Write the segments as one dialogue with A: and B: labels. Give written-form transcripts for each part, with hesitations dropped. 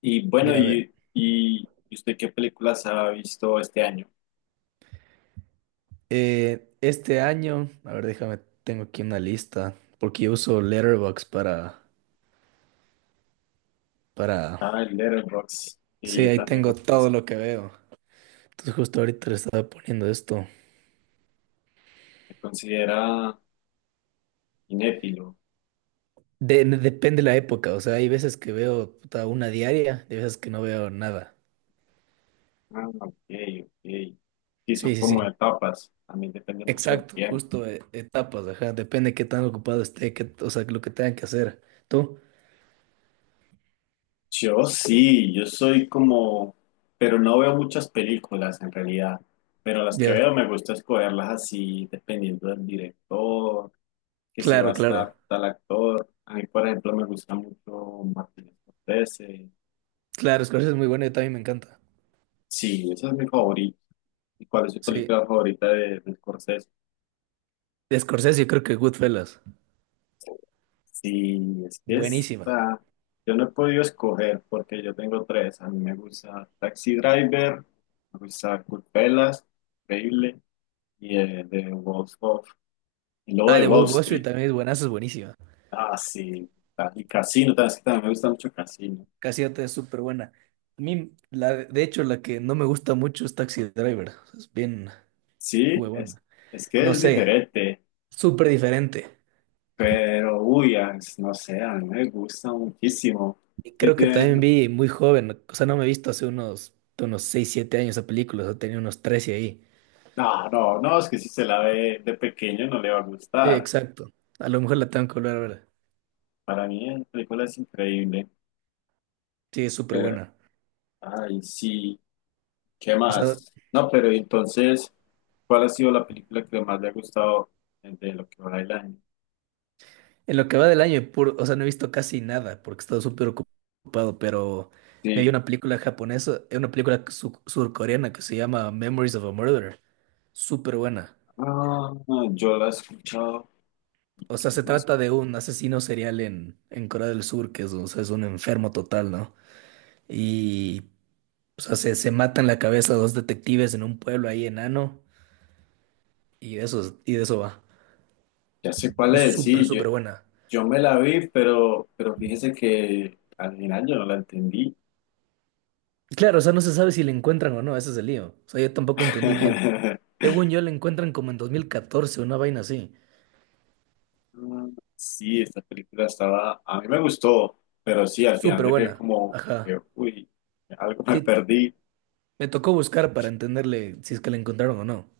A: Y bueno,
B: Ya ve.
A: y, y ¿y usted qué películas ha visto este año?
B: Este año, a ver, déjame, tengo aquí una lista, porque yo uso Letterboxd para...
A: Ah, el Letterboxd, que
B: Sí,
A: yo
B: ahí
A: también
B: tengo
A: lo
B: todo
A: conozco.
B: lo que veo. Entonces justo ahorita le estaba poniendo esto.
A: ¿Se considera cinéfilo?
B: Depende la época, o sea, hay veces que veo puta, una diaria, y hay veces que no veo nada.
A: Ah, ok, ok. Sí,
B: Sí,
A: son
B: sí, sí.
A: como etapas. A mí depende mucho del
B: Exacto,
A: tiempo.
B: justo etapas, ajá, depende qué tan ocupado esté, o sea, lo que tengan que hacer. ¿Tú?
A: Yo sí, yo soy como, pero no veo muchas películas en realidad. Pero las que
B: Ya.
A: veo me gusta escogerlas así, dependiendo del director, que si va a
B: Claro, claro.
A: estar tal actor. A mí, por ejemplo, me gusta mucho Martin Scorsese.
B: Claro, Scorsese es muy bueno y también me encanta.
A: Sí, esa es mi favorita. ¿Y cuál es su
B: Sí.
A: película favorita de Scorsese?
B: De Scorsese yo creo que Goodfellas.
A: Sí, es que
B: Buenísima.
A: está. Yo no he podido escoger porque yo tengo tres. A mí me gusta Taxi Driver, me gusta Culpelas, increíble, y The Wolf of. Y luego
B: Ah,
A: de
B: The
A: Wall
B: Wolf of Wall Street
A: Street.
B: también es buenazo, es buenísima.
A: Ah, sí. Y Casino, es que también me gusta mucho Casino.
B: Cassiopeia es súper buena. A mí, de hecho, la que no me gusta mucho es Taxi Driver. Es bien
A: Sí, es,
B: huevona.
A: es que
B: No
A: es
B: sé,
A: diferente,
B: súper diferente.
A: pero uy, no sé, a mí me gusta muchísimo.
B: Y
A: Que
B: creo que también
A: tiene.
B: vi muy joven. O sea, no me he visto hace unos 6 7 años esa película. O sea, tenía unos 13 ahí.
A: No, no, no, es que si se la ve de pequeño no le va a
B: Sí,
A: gustar.
B: exacto. A lo mejor la tengo que volver a ver.
A: Para mí la película es increíble.
B: Sí, es súper
A: Pero,
B: buena.
A: ay, sí, ¿qué
B: O sea,
A: más? No, pero entonces, ¿cuál ha sido la película que más le ha gustado de lo que va del año?
B: en lo que va del año, puro, o sea, no he visto casi nada porque he estado súper ocupado, pero me vi
A: Sí,
B: una película japonesa, una película surcoreana que se llama Memories of a Murderer. Súper buena.
A: ah, yo la he escuchado.
B: O sea, se
A: Es más,
B: trata de un asesino serial en Corea del Sur, que es, o sea, es un enfermo total, ¿no? Y, o sea, se matan la cabeza dos detectives en un pueblo ahí enano y de eso va.
A: ya sé cuál
B: Es
A: es,
B: súper,
A: sí, yo,
B: súper buena.
A: yo me la vi, pero, fíjese que al final yo no la entendí.
B: Claro, o sea, no se sabe si le encuentran o no, ese es el lío. O sea, yo tampoco entendí bien. Según yo la encuentran como en 2014, una vaina así.
A: Mm, sí, esta película estaba, a mí me gustó, pero sí, al final
B: Súper
A: yo quedé
B: buena.
A: como
B: Ajá.
A: que, uy, algo me
B: Sí,
A: perdí.
B: me tocó buscar para entenderle si es que la encontraron o no.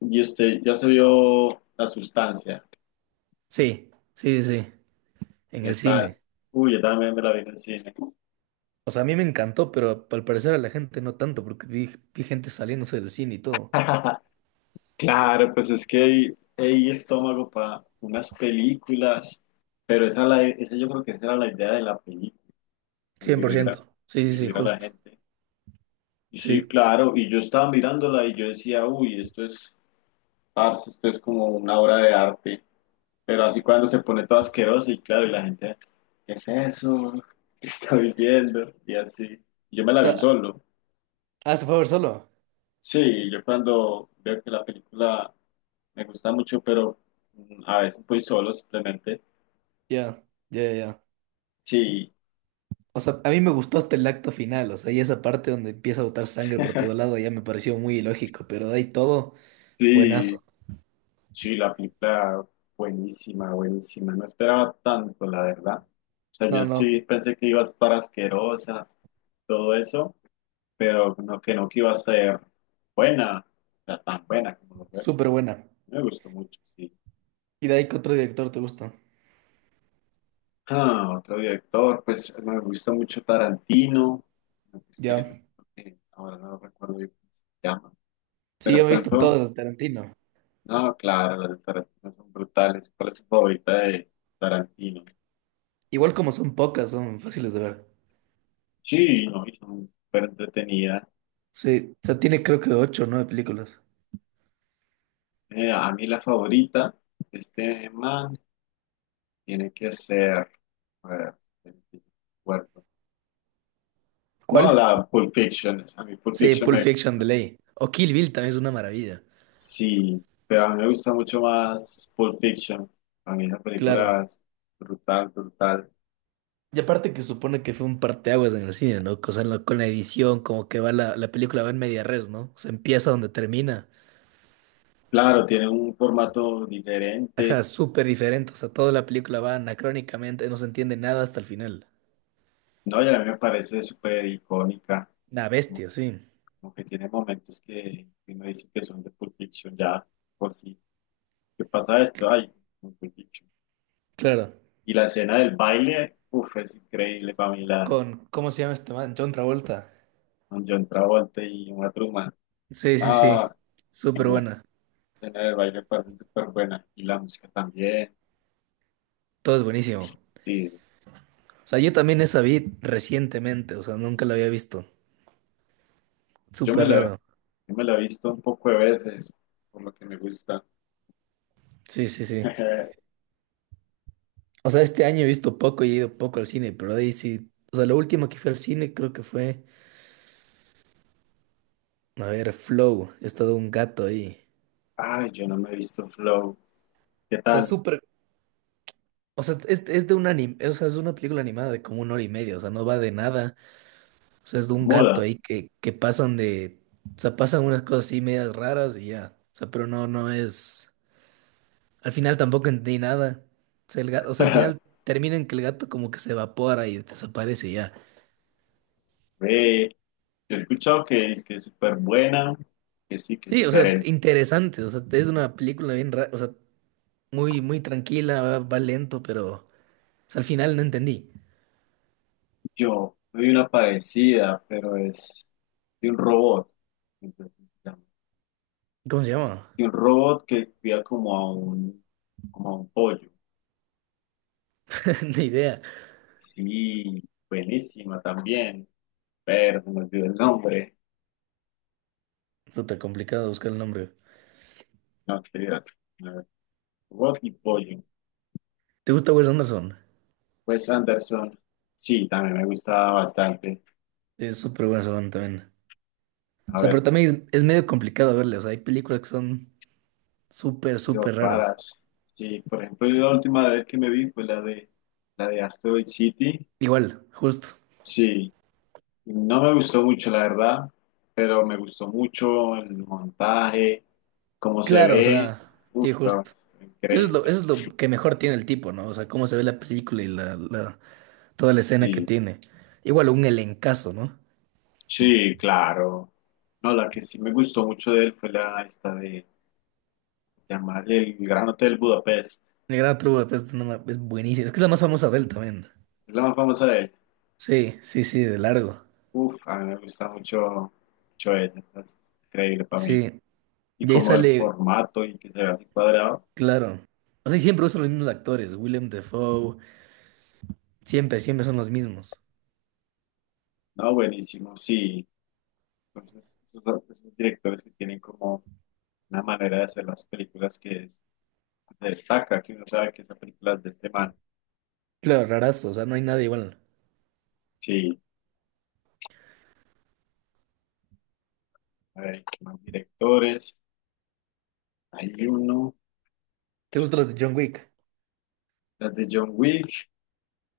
A: Y usted ya se vio La Sustancia,
B: Sí, sí, sí, en
A: ¿qué
B: el
A: tal?
B: cine.
A: Uy, yo también me la vi en el cine.
B: O sea, a mí me encantó, pero al parecer a la gente no tanto, porque vi gente saliéndose del cine y todo.
A: Claro, pues es que hay estómago para unas películas, pero esa yo creo que esa era la idea de la película, dividir a,
B: 100%. Sí, sí, sí,
A: dividir a la
B: justo.
A: gente. Sí,
B: Sí.
A: claro, y yo estaba mirándola y yo decía, uy, esto es, parce, esto es como una obra de arte, pero así cuando se pone todo asqueroso y claro, y la gente, ¿qué es eso? ¿Qué estoy viendo? Y así, yo me
B: O
A: la vi
B: sea,
A: solo.
B: ah, se fue a ver solo.
A: Sí, yo cuando veo que la película me gusta mucho, pero a veces voy solo simplemente.
B: Ya, ya, ya.
A: Sí,
B: O sea, a mí me gustó hasta el acto final, o sea, y esa parte donde empieza a botar sangre por todo lado ya me pareció muy ilógico, pero de ahí todo,
A: sí,
B: buenazo.
A: sí, la película buenísima, buenísima. No esperaba tanto, la verdad. O sea,
B: No,
A: yo
B: no.
A: sí pensé que iba a estar asquerosa, todo eso, pero no, que no que iba a ser buena, o sea, tan buena como lo fue
B: Súper
A: acá.
B: buena.
A: Me gustó mucho, sí.
B: Y de ahí que otro director te gusta.
A: Ah, otro director, pues me gusta mucho Tarantino. No sé,
B: Ya.
A: ahora no recuerdo bien cómo se llama.
B: Sí,
A: Pero
B: yo me he
A: por
B: visto
A: ejemplo,
B: todas las de Tarantino.
A: no, claro, las de Tarantino son brutales. ¿Cuál es su favorita de Tarantino?
B: Igual como son pocas, son fáciles de ver.
A: Sí, no, y son súper entretenidas.
B: Sí, o sea, tiene creo que ocho o nueve películas.
A: A mí la favorita, este man, tiene que ser, a ver, me acuerdo. No,
B: ¿Cuál?
A: la Pulp Fiction, a mí Pulp
B: Sí,
A: Fiction
B: Pulp
A: me
B: Fiction de
A: gusta.
B: ley. O Kill Bill también es una maravilla.
A: Sí, pero a mí me gusta mucho más Pulp Fiction. A mí esa película
B: Claro.
A: es brutal, brutal.
B: Y aparte que supone que fue un parteaguas en el cine, ¿no? O sea, con la edición, como que va la película va en media res, ¿no? O sea, empieza donde termina.
A: Claro, tiene un formato
B: Ajá,
A: diferente.
B: súper diferente. O sea, toda la película va anacrónicamente, no se entiende nada hasta el final.
A: No, y a mí me parece súper icónica,
B: Una
A: como,
B: bestia, sí.
A: como que tiene momentos que uno dice que son de Pulp Fiction ya, por sí. ¿Qué pasa esto? Ay, un Pulp Fiction.
B: Claro.
A: Y la escena del baile, uff, es increíble para mí, la
B: Con, ¿cómo se llama este man? John Travolta.
A: con John Travolta y una Thurman.
B: Sí, sí, sí.
A: Ah,
B: Súper
A: no,
B: buena.
A: la escena del baile me parece súper buena. Y la música también.
B: Todo es buenísimo.
A: Sí,
B: O sea, yo también esa vi recientemente, o sea, nunca la había visto.
A: yo me
B: Súper
A: la,
B: raro.
A: yo me la he visto un poco de veces, por lo que me gusta.
B: Sí, sí, sí. O sea, este año he visto poco y he ido poco al cine, pero de ahí sí. O sea, la última que fui al cine creo que fue, a ver, Flow. Es todo un gato ahí.
A: Ay, yo no me he visto Flow. ¿Qué
B: O sea, es
A: tal?
B: súper. O sea, es de un anime. O sea, es una película animada de como 1 hora y media. O sea, no va de nada. O sea, es de un gato
A: Moda.
B: ahí que pasan de, o sea, pasan unas cosas así medias raras y ya. O sea, pero no es, al final tampoco entendí nada. O sea, el gato, o sea, al final termina en que el gato como que se evapora y desaparece y ya.
A: Ve, yo he escuchado que es súper buena, que sí, que es
B: Sí, o sea,
A: diferente.
B: interesante, o sea, es una película bien rara, o sea, muy, muy tranquila, va lento, pero, o sea, al final no entendí.
A: Yo vi una parecida, pero es de un robot. Entonces, se llama.
B: ¿Cómo se llama?
A: Y un robot que cuida como a un pollo.
B: Ni idea.
A: Sí, buenísima también. Pero se me olvidó el nombre.
B: Puta, complicado buscar el nombre.
A: No, qué dirás. A ver, Robot y pollo.
B: ¿Te gusta Wes Anderson?
A: Pues Anderson, sí, también me gustaba bastante.
B: Es súper buena esa banda también. O
A: A
B: sea, pero
A: ver,
B: también es medio complicado verle. O sea, hay películas que son súper,
A: Dios,
B: súper raras.
A: raras. Sí, por ejemplo, yo la última vez que me vi fue la de Asteroid City.
B: Igual, justo.
A: Sí, no me gustó mucho, la verdad, pero me gustó mucho el montaje, cómo se
B: Claro, o
A: ve.
B: sea,
A: Uf,
B: sí,
A: no,
B: justo.
A: increíble.
B: Eso es lo que mejor tiene el tipo, ¿no? O sea, cómo se ve la película y toda la escena que
A: Sí,
B: tiene. Igual, un elencazo, ¿no?
A: sí, claro. No, la que sí me gustó mucho de él fue la esta de llamar el Gran Hotel Budapest.
B: El Gran Truco es buenísimo. Es que es la más famosa de él también.
A: Es la más famosa de él.
B: Sí, sí, sí, de largo.
A: Uf, a mí me gusta mucho, mucho ese, es increíble para mí.
B: Sí.
A: Y
B: Y ahí
A: como el
B: sale,
A: formato y que se vea así cuadrado,
B: claro. O sea, y siempre usan los mismos actores. William Defoe. Siempre, siempre son los mismos.
A: no, buenísimo, sí. Entonces, esos directores que tienen como una manera de hacer las películas que destaca, que uno sabe que esa película es de este man.
B: Claro, rarazo. O sea, no hay nada igual.
A: Sí, a ver, ¿qué más directores? Hay uno,
B: ¿Te gustan los de John Wick?
A: las de John Wick.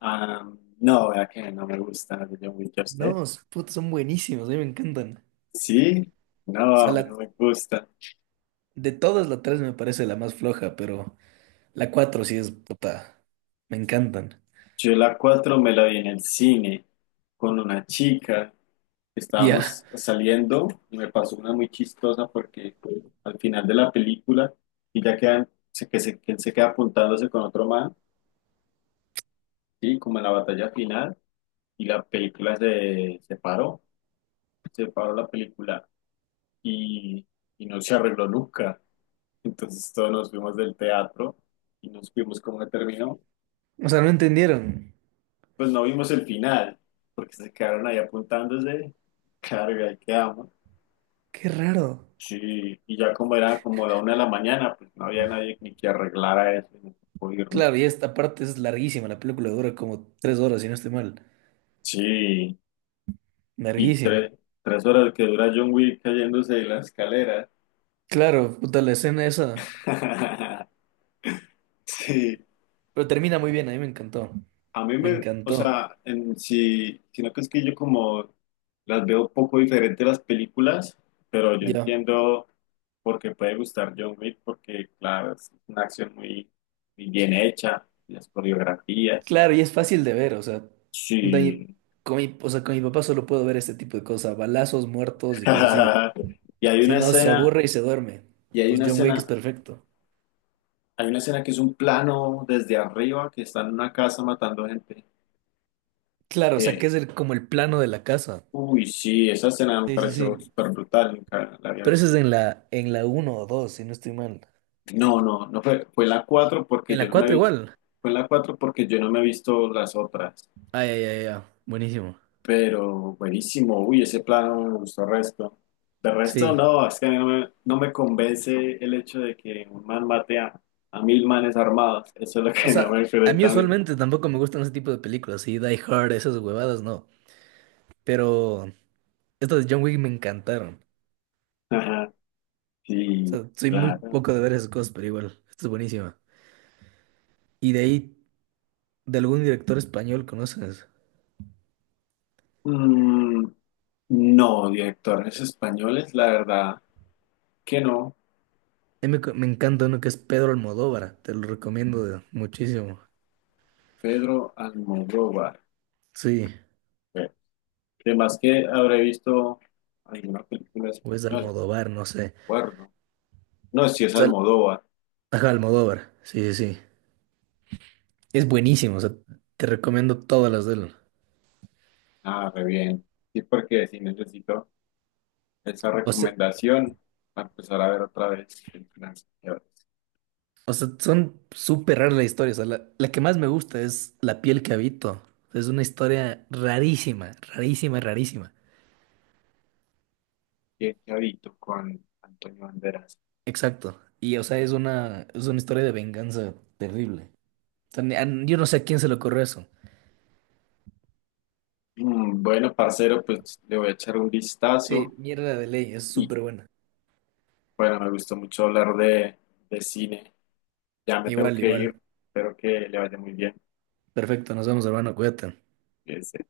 A: Ah, no, vea que no me gustan las de John Wick, ¿a usted?
B: No, puta, son buenísimos. A mí me encantan.
A: Sí, no,
B: Sea,
A: a mí no
B: la,
A: me gusta.
B: de todas la 3 me parece la más floja, pero la 4 sí es puta. Me encantan.
A: Yo la 4 me la vi en el cine con una chica.
B: Ya.
A: Estábamos saliendo y me pasó una muy chistosa porque al final de la película ella que él se queda apuntándose con otro man, ¿sí? Como en la batalla final y la película se paró, se paró, la película y, y no se arregló nunca. Entonces todos nos fuimos del teatro y nos fuimos como que terminó.
B: O sea, no entendieron.
A: Pues no vimos el final, porque se quedaron ahí apuntándose. Carga, ahí quedamos.
B: Qué raro.
A: Sí, y ya como era como la una de la mañana, pues no había nadie ni que arreglara eso, ni tocó irnos.
B: Claro, y esta parte es larguísima. La película dura como 3 horas, si no estoy mal.
A: Sí, y
B: Larguísima.
A: tres horas que dura John Wick cayéndose de la escalera.
B: Claro, puta, la escena esa.
A: Sí,
B: Pero termina muy bien, a mí me encantó.
A: a mí
B: Me
A: me, o
B: encantó.
A: sea, en, sí, si, sino que es que yo como las veo poco diferente las películas, pero yo
B: Ya.
A: entiendo por qué puede gustar John Wick, porque claro, es una acción muy, muy bien hecha, las coreografías,
B: Claro, y es fácil de ver, o sea. de-
A: sí.
B: con mi, o sea, con mi papá solo puedo ver este tipo de cosas. Balazos, muertos y cosas así.
A: Y hay
B: Si
A: una
B: no, se
A: escena,
B: aburre y se duerme.
A: y
B: Pues John Wick es perfecto.
A: hay una escena que es un plano desde arriba que está en una casa matando gente.
B: Claro, o sea,
A: Eh,
B: que es como el plano de la casa.
A: uy, sí, esa escena me
B: Sí, sí,
A: pareció
B: sí.
A: súper brutal, nunca la había
B: Pero eso es
A: visto.
B: en en la uno o 2 si no estoy mal.
A: No, no, no fue la 4 porque
B: En
A: yo
B: la
A: no me he
B: 4
A: visto,
B: igual.
A: fue la 4 porque yo no me he visto las otras,
B: Ay, ay, ay, ay. Buenísimo.
A: pero buenísimo, uy, ese plano me gustó resto. De resto,
B: Sí.
A: no, es que a mí no me convence el hecho de que un man mate a mil manes armados, eso es lo
B: O
A: que no
B: sea,
A: me
B: a mí
A: conecta a mí.
B: usualmente tampoco me gustan ese tipo de películas. Sí, Die Hard, esas huevadas, no. Pero estas de John Wick me encantaron.
A: Ajá,
B: O
A: sí,
B: sea, soy muy
A: claro.
B: poco de ver esas cosas, pero igual. Esto es buenísima. Y de ahí, de algún director español conoces.
A: Mm, no, directores españoles, la verdad que no,
B: Ahí me encanta uno que es Pedro Almodóvar, te lo recomiendo muchísimo.
A: Pedro Almodóvar.
B: Sí,
A: Además que habré visto alguna película
B: o es
A: española,
B: Almodóvar, no sé.
A: recuerdo. No, si
B: O
A: es
B: sea,
A: Almodóvar.
B: ajá, Almodóvar, sí, sí, sí. Es buenísimo, o sea, te recomiendo todas las de él.
A: Ah, re bien. Sí, porque sí necesito esa
B: O sea,
A: recomendación para empezar a ver otra vez el financiero.
B: o sea, son súper raras las historias. O sea, la que más me gusta es La piel que habito. Es una historia rarísima, rarísima, rarísima.
A: ¿Qué habito con Antonio Banderas?
B: Exacto. Y, o sea, es una historia de venganza terrible. O sea, yo no sé a quién se le ocurrió eso.
A: Bueno, parcero, pues le voy a echar un vistazo.
B: Sí, mierda de ley, es
A: Y
B: súper buena.
A: bueno, me gustó mucho hablar de cine. Ya me tengo
B: Igual,
A: que ir.
B: igual.
A: Espero que le vaya muy bien.
B: Perfecto, nos vemos, hermano, cuídate.
A: Que se